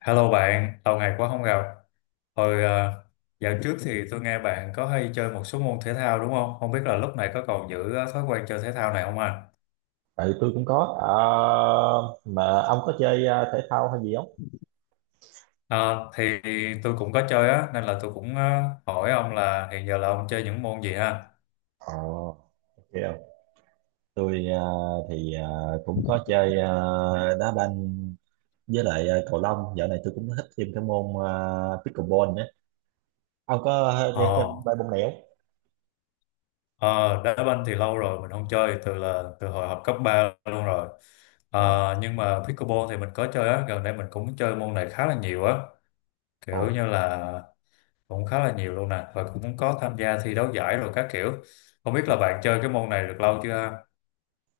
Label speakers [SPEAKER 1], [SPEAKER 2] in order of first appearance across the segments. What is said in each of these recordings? [SPEAKER 1] Hello bạn, lâu ngày quá không gặp. Hồi ờ, Dạo trước thì tôi nghe bạn có hay chơi một số môn thể thao đúng không? Không biết là lúc này có còn giữ thói quen chơi thể thao này không anh?
[SPEAKER 2] Tại tôi cũng có. Ờ, mà ông có chơi thể thao hay gì không?
[SPEAKER 1] Ờ, thì tôi cũng có chơi á, nên là tôi cũng hỏi ông là hiện giờ là ông chơi những môn gì ha?
[SPEAKER 2] Ờ, ok. Tôi thì cũng có chơi đá banh, với lại cầu lông. Dạo này tôi cũng thích thêm cái môn pickleball nữa. Ông có chơi
[SPEAKER 1] Ờ,
[SPEAKER 2] thêm ba môn này không?
[SPEAKER 1] ờ, Đá banh thì lâu rồi mình không chơi, từ hồi học cấp 3 luôn rồi.
[SPEAKER 2] Ồ,
[SPEAKER 1] Nhưng mà pickleball thì mình có chơi á, gần đây mình cũng chơi môn này khá là nhiều á,
[SPEAKER 2] ồ.
[SPEAKER 1] kiểu như là cũng khá là nhiều luôn nè, và cũng có tham gia thi đấu giải rồi các kiểu. Không biết là bạn chơi cái môn này được lâu chưa ha?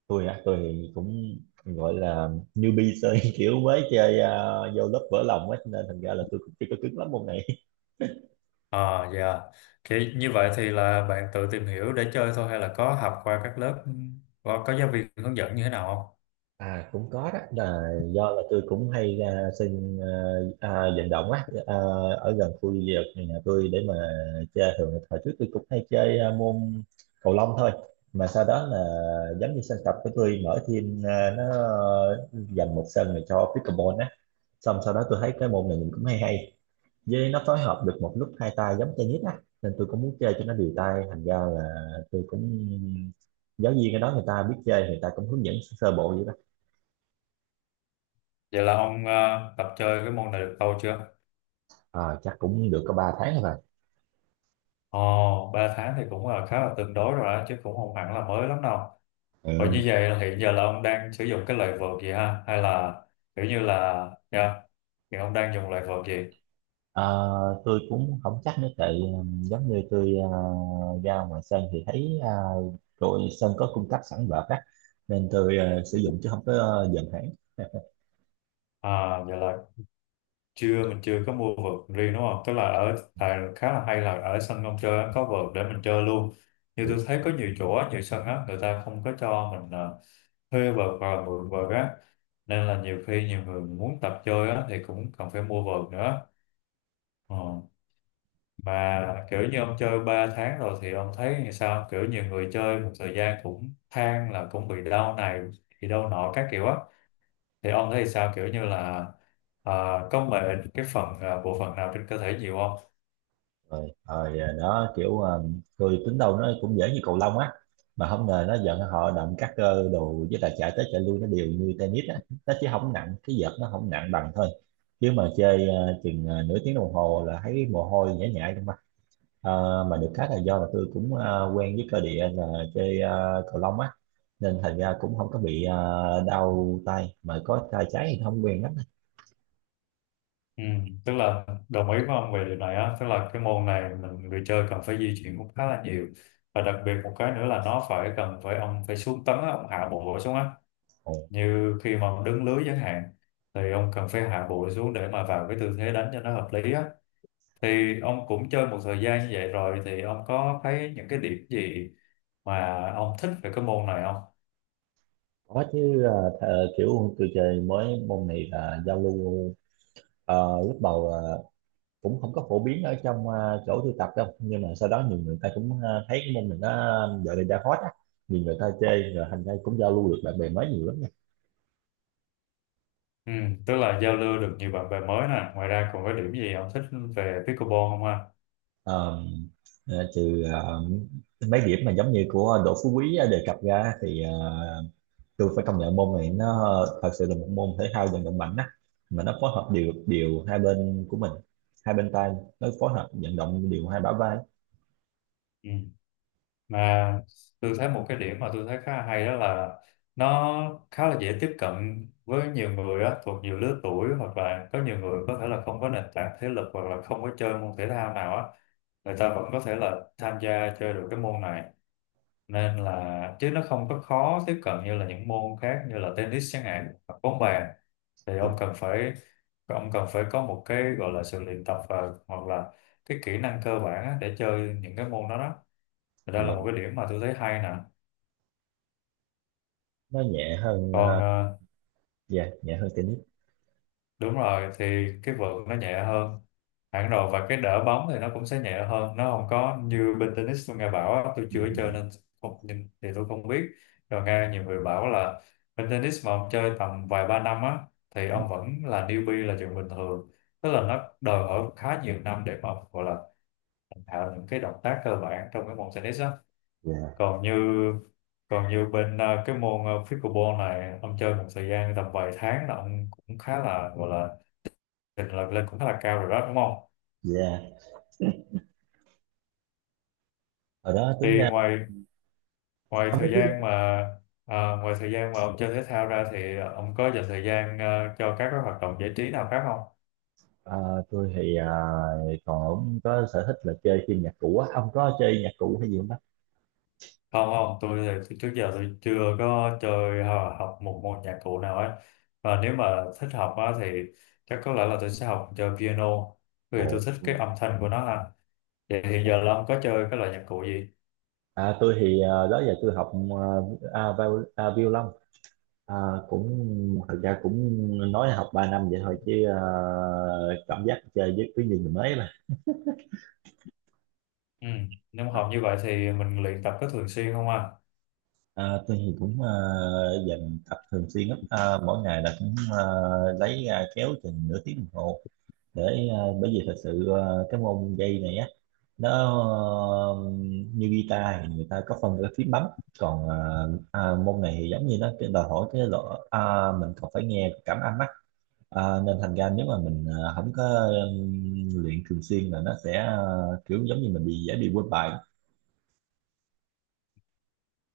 [SPEAKER 2] Tôi thì cũng gọi là newbie chơi, kiểu mới chơi, vô lớp vỡ lòng á, cho nên thành ra là tôi cũng chưa có cứng lắm môn này.
[SPEAKER 1] À, dạ, thì như vậy thì là bạn tự tìm hiểu để chơi thôi hay là có học qua các lớp, có giáo viên hướng dẫn như thế nào không?
[SPEAKER 2] À, cũng có đó, là do là tôi cũng hay ra sân, vận động á, ở gần khu vực nhà tôi để mà chơi. Thường là hồi trước tôi cũng hay chơi môn cầu lông thôi, mà sau đó là giống như sân tập của tôi mở thêm, nó dành một sân này cho pickleball á. Xong sau đó tôi thấy cái môn này nhìn cũng hay hay, với nó phối hợp được một lúc hai tay giống tennis á, nên tôi cũng muốn chơi cho nó đều tay. Thành ra là tôi cũng, giáo viên ở đó người ta biết chơi, người ta cũng hướng dẫn sơ bộ.
[SPEAKER 1] Vậy là ông tập chơi cái môn này được lâu chưa?
[SPEAKER 2] Ờ, Chắc cũng được có 3 tháng rồi.
[SPEAKER 1] Ồ, ba tháng thì cũng là khá là tương đối rồi đó chứ, cũng không hẳn là mới lắm đâu. Và như
[SPEAKER 2] Ừ.
[SPEAKER 1] vậy là hiện giờ là ông đang sử dụng cái loại vợt gì ha, hay là kiểu như là, dạ, thì ông đang dùng loại vợt gì?
[SPEAKER 2] Ờ, tôi cũng không chắc nữa, tại giống như tôi ra ngoài sân thì thấy đội sân có cung cấp sẵn vợt á, nên tôi sử dụng chứ không có dần hẳn.
[SPEAKER 1] À, vậy là chưa mình chưa có mua vợt riêng đúng không, tức là ở tại khá là, hay là ở sân ông chơi á, có vợt để mình chơi luôn. Như
[SPEAKER 2] Ừ.
[SPEAKER 1] tôi thấy có nhiều chỗ á, nhiều sân á người ta không có cho mình thuê vợt và mượn vợt á, nên là nhiều khi nhiều người muốn tập chơi á thì cũng cần phải mua vợt nữa. Ờ. Mà kiểu như ông chơi 3 tháng rồi thì ông thấy như sao, kiểu nhiều người chơi một thời gian cũng than là cũng bị đau này bị đau nọ các kiểu á, thì ông thấy sao kiểu như là, à, có mệt cái phần à, bộ phận nào trên cơ thể nhiều không?
[SPEAKER 2] Rồi, rồi. Ờ, Đó kiểu tôi tính đâu nó cũng dễ như cầu lông á, mà không ngờ nó giận họ động các cơ đồ, với lại chạy tới chạy lui nó đều như tennis á. Nó chỉ không nặng, cái vợt nó không nặng bằng thôi. Chứ mà chơi chừng nửa tiếng đồng hồ là thấy mồ hôi nhễ nhại trong. Ờ, mà được cái là do là tôi cũng quen với cơ địa là chơi cầu lông á, nên thành ra cũng không có bị đau tay, mà có tay trái thì không quen lắm.
[SPEAKER 1] Ừ, tức là đồng ý với ông về điều này á, tức là cái môn này mình người chơi cần phải di chuyển cũng khá là nhiều, và đặc biệt một cái nữa là nó phải cần phải ông phải xuống tấn á, ông hạ bộ xuống á,
[SPEAKER 2] Ồ,
[SPEAKER 1] như khi mà ông đứng lưới chẳng hạn thì ông cần phải hạ bộ xuống để mà vào cái tư thế đánh cho nó hợp lý á. Thì ông cũng chơi một thời gian như vậy rồi thì ông có thấy những cái điểm gì mà ông thích về cái môn này không?
[SPEAKER 2] có chứ. Ờ, Kiểu tôi chơi mới môn này là giao lưu. Lúc đầu là cũng không có phổ biến ở trong, chỗ tôi tập đâu, nhưng mà sau đó nhiều người ta cũng thấy cái môn này nó giờ này đang hot á, nhiều người ta chơi rồi, thành ra cũng giao lưu được bạn bè mới nhiều lắm.
[SPEAKER 1] Ừ, tức là giao lưu được nhiều bạn bè mới nè, ngoài ra còn có điểm gì ông thích về pickleball không ha?
[SPEAKER 2] Ờ, Trừ mấy điểm mà giống như của Đỗ Phú Quý đề cập ra, thì tôi phải công nhận môn này nó thật sự là một môn thể thao vận động mạnh á, mà nó phối hợp điều điều hai bên của mình, hai bên tay, nó phối hợp vận động điều hai bả vai.
[SPEAKER 1] Ừ. Mà tôi thấy một cái điểm mà tôi thấy khá là hay đó là nó khá là dễ tiếp cận với nhiều người á, thuộc nhiều lứa tuổi, hoặc là có nhiều người có thể là không có nền tảng thể lực hoặc là không có chơi môn thể thao nào á, người ta vẫn có thể là tham gia chơi được cái môn này, nên là chứ nó không có khó tiếp cận như là những môn khác như là tennis chẳng hạn hoặc bóng bàn, thì
[SPEAKER 2] Đúng.
[SPEAKER 1] ông cần phải, ông cần phải có một cái gọi là sự luyện tập, và hoặc là cái kỹ năng cơ bản á, để chơi những cái môn đó đó, thì đó là
[SPEAKER 2] Dạ,
[SPEAKER 1] một cái điểm mà tôi thấy hay nè.
[SPEAKER 2] nó nhẹ hơn.
[SPEAKER 1] còn
[SPEAKER 2] Ờ,
[SPEAKER 1] ờ,
[SPEAKER 2] dạ, nhẹ hơn tennis.
[SPEAKER 1] Đúng rồi, thì cái vợt nó nhẹ hơn hẳn rồi, và cái đỡ bóng thì nó cũng sẽ nhẹ hơn, nó không có như bên tennis tôi nghe bảo á, tôi
[SPEAKER 2] Ừ.
[SPEAKER 1] chưa chơi nên không nhìn thì tôi không biết. Rồi nghe nhiều người bảo là bên tennis mà ông chơi tầm vài ba năm á thì ông vẫn là newbie là chuyện bình thường, tức là nó đòi hỏi khá nhiều năm để mà ông gọi là thành thạo những cái động tác cơ bản trong cái môn tennis á.
[SPEAKER 2] Dạ,
[SPEAKER 1] Còn như còn như bên cái môn pickleball này ông chơi một thời gian tầm vài tháng là ông cũng khá là gọi là trình là lên cũng khá là cao rồi đó đúng không?
[SPEAKER 2] dạ. Ở đó
[SPEAKER 1] Thì
[SPEAKER 2] tính ra
[SPEAKER 1] ngoài ngoài
[SPEAKER 2] ông có
[SPEAKER 1] thời
[SPEAKER 2] thích
[SPEAKER 1] gian
[SPEAKER 2] không?
[SPEAKER 1] mà à, Ngoài thời gian mà ông chơi thể thao ra thì ông có dành thời gian à, cho các cái hoạt động giải trí nào khác không?
[SPEAKER 2] Ờ, tôi thì còn có sở thích là chơi phim nhạc cụ á. Ông có chơi nhạc cụ hay gì không bác?
[SPEAKER 1] Không, không, tôi thì trước giờ tôi chưa có chơi hoặc học một môn nhạc cụ nào ấy, và nếu mà thích học á, thì chắc có lẽ là tôi sẽ học chơi piano, bởi vì
[SPEAKER 2] Ồ.
[SPEAKER 1] tôi thích cái âm thanh của nó ha. Vậy thì giờ là ông có chơi cái loại nhạc cụ gì?
[SPEAKER 2] À, tôi thì đó giờ tôi học, violon. à, Cũng, thật ra cũng nói là học 3 năm vậy thôi, chứ cảm giác chơi với cái gì thì mới mà.
[SPEAKER 1] Ừ, nếu mà học như vậy thì mình luyện tập có thường xuyên không ạ?
[SPEAKER 2] Tôi thì cũng dành tập thường xuyên lắm, mỗi ngày là cũng lấy ra kéo chừng nửa tiếng đồng hồ để, bởi vì thật sự cái môn dây này á, nó ờ, như guitar thì người ta có phân cái phím bấm, còn môn này thì giống như nó cái đòi hỏi cái độ, mình còn phải nghe cảm âm á. À, nên thành ra nếu mà mình không có luyện thường xuyên là nó sẽ, kiểu giống như mình bị dễ bị quên bài.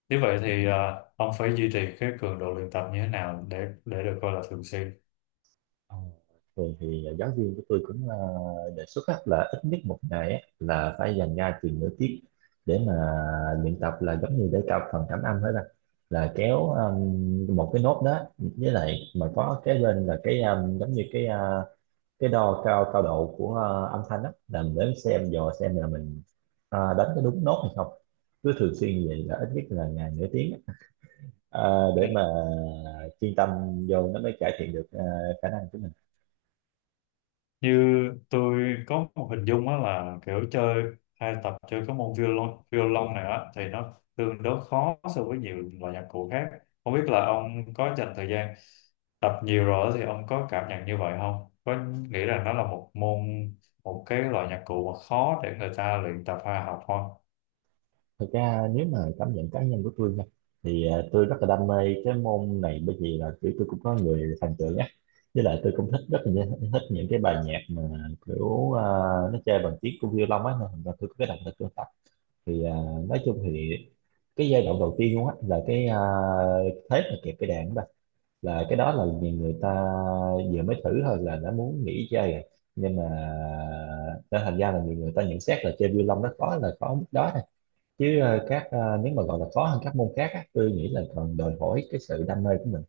[SPEAKER 1] Nếu vậy thì ông phải duy trì cái cường độ luyện tập như thế nào để được coi là thường xuyên.
[SPEAKER 2] Ờ, Thường thì giáo viên của tôi cũng đề xuất á, là ít nhất một ngày á là phải dành ra chừng nửa tiết để mà luyện tập, là giống như để cao phần cảm âm hết bạn, là kéo một cái nốt đó, với lại mà có cái bên là cái, giống như cái, cái đo cao cao độ của âm thanh đó, là mình đến xem dò xem là mình đánh có đúng nốt hay không. Cứ thường xuyên như vậy là ít nhất là ngày nửa tiếng á,
[SPEAKER 1] Ừ.
[SPEAKER 2] để mà chuyên tâm vô nó mới cải thiện được khả năng của mình.
[SPEAKER 1] Như tôi có một hình dung á là kiểu chơi hay tập chơi cái môn violon, violon này á thì nó tương đối khó so với nhiều loại nhạc cụ khác. Không biết là ông có dành thời gian tập nhiều rồi thì ông có cảm nhận như vậy không? Có nghĩ rằng nó là một môn, một cái loại nhạc cụ mà khó để người ta luyện tập hay học không?
[SPEAKER 2] Thực ra nếu mà cảm nhận cá nhân của tôi nha, thì tôi rất là đam mê cái môn này, bởi vì là kiểu tôi cũng có người thần tượng á, với lại tôi cũng thích, rất là thích những cái bài nhạc mà kiểu nó chơi bằng tiếng của violon á, nên là tôi có cái động lực tôi. Thì nói chung thì cái giai đoạn đầu tiên luôn á, là cái, thế mà kẹp cái đàn đó, là cái đó là nhiều người ta vừa mới thử thôi là đã muốn nghỉ chơi rồi. Nhưng mà, nên thành ra là nhiều người ta nhận xét là chơi violon nó khó là khó mức đó thôi, chứ nếu mà gọi là khó hơn các môn khác á, tôi nghĩ là còn đòi hỏi cái sự đam mê của mình.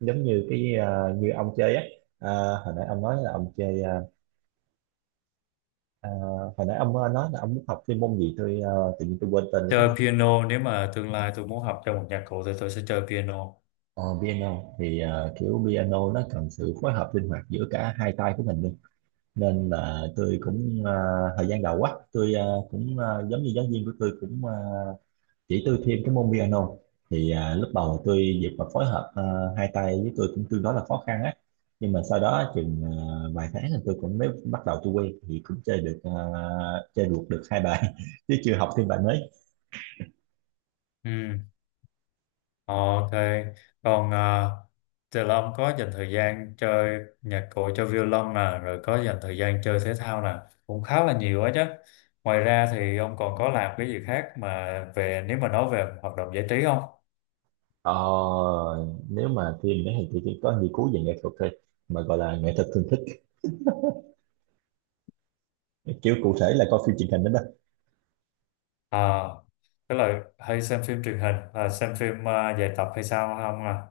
[SPEAKER 2] Giống như cái, như ông chơi á, à, hồi nãy ông nói là ông chơi, à, hồi nãy ông nói là ông muốn học chuyên môn gì, tôi tự nhiên tôi quên tên rồi đó.
[SPEAKER 1] Chơi piano, nếu mà tương lai tôi muốn học chơi một nhạc cụ thì tôi sẽ chơi piano.
[SPEAKER 2] Ờ, Piano thì kiểu piano nó cần sự phối hợp linh hoạt giữa cả hai tay của mình luôn, nên là tôi cũng, thời gian đầu á tôi giống như giáo viên của tôi cũng chỉ tôi thêm cái môn piano. Thì lúc đầu tôi việc mà phối hợp hai tay với tôi cũng tương đối là khó khăn á, nhưng mà sau đó chừng vài tháng thì tôi cũng mới bắt đầu tôi quen, thì cũng chơi được ờ, chơi được được hai bài chứ chưa học thêm bài mới.
[SPEAKER 1] Ừ. Ok, còn à, Từ Long có dành thời gian chơi nhạc cụ cho violon nè, rồi có dành thời gian chơi thể thao nè, cũng khá là nhiều á chứ. Ngoài ra thì ông còn có làm cái gì khác mà, về nếu mà nói về hoạt động giải trí không?
[SPEAKER 2] Ờ, Nếu mà phim đấy thì tôi chỉ có nghiên cứu về nghệ thuật thôi, mà gọi là nghệ thuật thường thích, kiểu cụ thể là coi phim truyền hình đó đó.
[SPEAKER 1] À, tức là hay xem phim truyền hình, à, xem phim à, dài tập hay sao không à?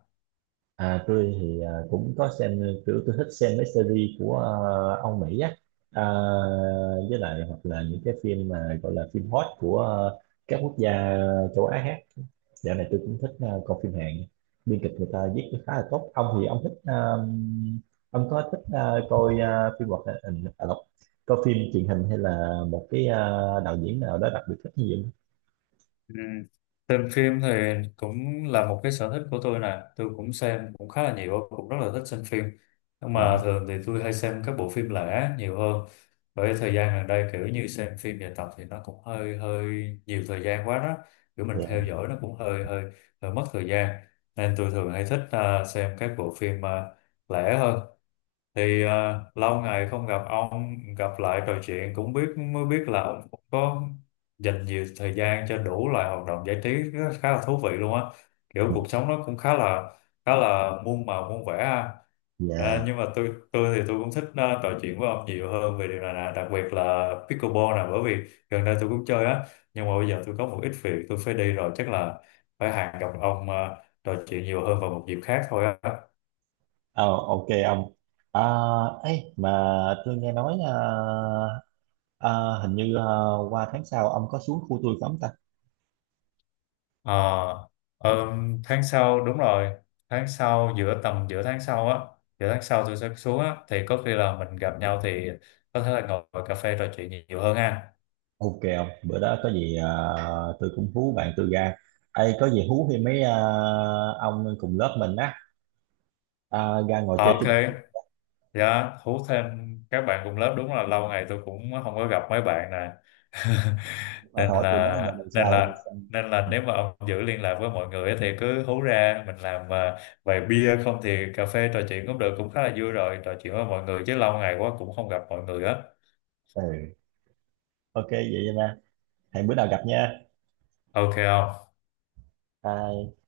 [SPEAKER 2] Tôi thì cũng có xem, kiểu tôi thích xem mấy series của, Âu Mỹ á, à, với lại hoặc là những cái phim mà gọi là phim hot của, à, các quốc gia châu Á khác. Dạo này tôi cũng thích coi phim Hàn. Biên kịch người ta viết khá là tốt. Ông có thích coi phim hoạt hình, coi phim truyền hình hay là một cái, đạo diễn nào đó đặc biệt thích như vậy?
[SPEAKER 1] Ừ. Xem phim thì cũng là một cái sở thích của tôi nè, tôi cũng xem cũng khá là nhiều, cũng rất là thích xem phim, nhưng mà
[SPEAKER 2] Không?
[SPEAKER 1] thường thì tôi hay xem các bộ phim lẻ nhiều hơn, bởi thời gian gần đây kiểu như xem phim dài tập thì nó cũng hơi hơi nhiều thời gian quá đó, kiểu mình
[SPEAKER 2] Ờ,
[SPEAKER 1] theo dõi nó cũng hơi hơi, hơi mất thời gian, nên tôi thường hay thích à, xem các bộ phim à, lẻ hơn. Thì à, lâu ngày không gặp ông, gặp lại trò chuyện cũng biết, mới biết là ông cũng có dành nhiều thời gian cho đủ loại hoạt động giải trí khá là thú vị luôn á, kiểu
[SPEAKER 2] dạ.
[SPEAKER 1] cuộc sống nó cũng khá là, khá là muôn màu muôn vẻ ha. À,
[SPEAKER 2] Dạ.
[SPEAKER 1] nhưng mà tôi thì tôi cũng thích à, trò chuyện với ông nhiều hơn về điều này nè, đặc biệt là pickleball nè, bởi vì gần đây tôi cũng chơi á, nhưng mà bây giờ tôi có một ít việc tôi phải đi rồi, chắc là phải hẹn gặp ông à, trò chuyện nhiều hơn vào một dịp khác thôi á.
[SPEAKER 2] Ờ, ok ông. À, ấy mà tôi nghe nói, ờ, hình như qua tháng sau ông có xuống khu tôi không ta?
[SPEAKER 1] Ờ, Tháng sau đúng rồi, tháng sau giữa, tầm giữa tháng sau á, giữa tháng sau tôi sẽ xuống á, thì có khi là mình gặp nhau thì có thể là ngồi cà phê trò chuyện nhiều nhiều hơn ha.
[SPEAKER 2] Ok không? Bữa đó có gì tôi cũng hú bạn tôi ra. Ê, có gì hú thì mấy, ông cùng lớp mình á, ra ngồi
[SPEAKER 1] Ờ,
[SPEAKER 2] chơi
[SPEAKER 1] ok,
[SPEAKER 2] chung.
[SPEAKER 1] dạ, hú thêm các bạn cùng lớp, đúng là lâu ngày tôi cũng không có gặp mấy bạn nè.
[SPEAKER 2] hỏi
[SPEAKER 1] nên
[SPEAKER 2] hỏi tụi nó giờ
[SPEAKER 1] là
[SPEAKER 2] mình
[SPEAKER 1] nên
[SPEAKER 2] sao.
[SPEAKER 1] là nên là nếu mà ông giữ liên lạc với mọi người á thì cứ hú ra mình làm vài bia, không thì cà phê trò chuyện cũng được, cũng khá là vui rồi trò chuyện với mọi người, chứ lâu ngày quá cũng không gặp mọi người á.
[SPEAKER 2] Ừ, ok vậy nha. Hẹn bữa nào gặp nha.
[SPEAKER 1] Ok không?
[SPEAKER 2] Bye.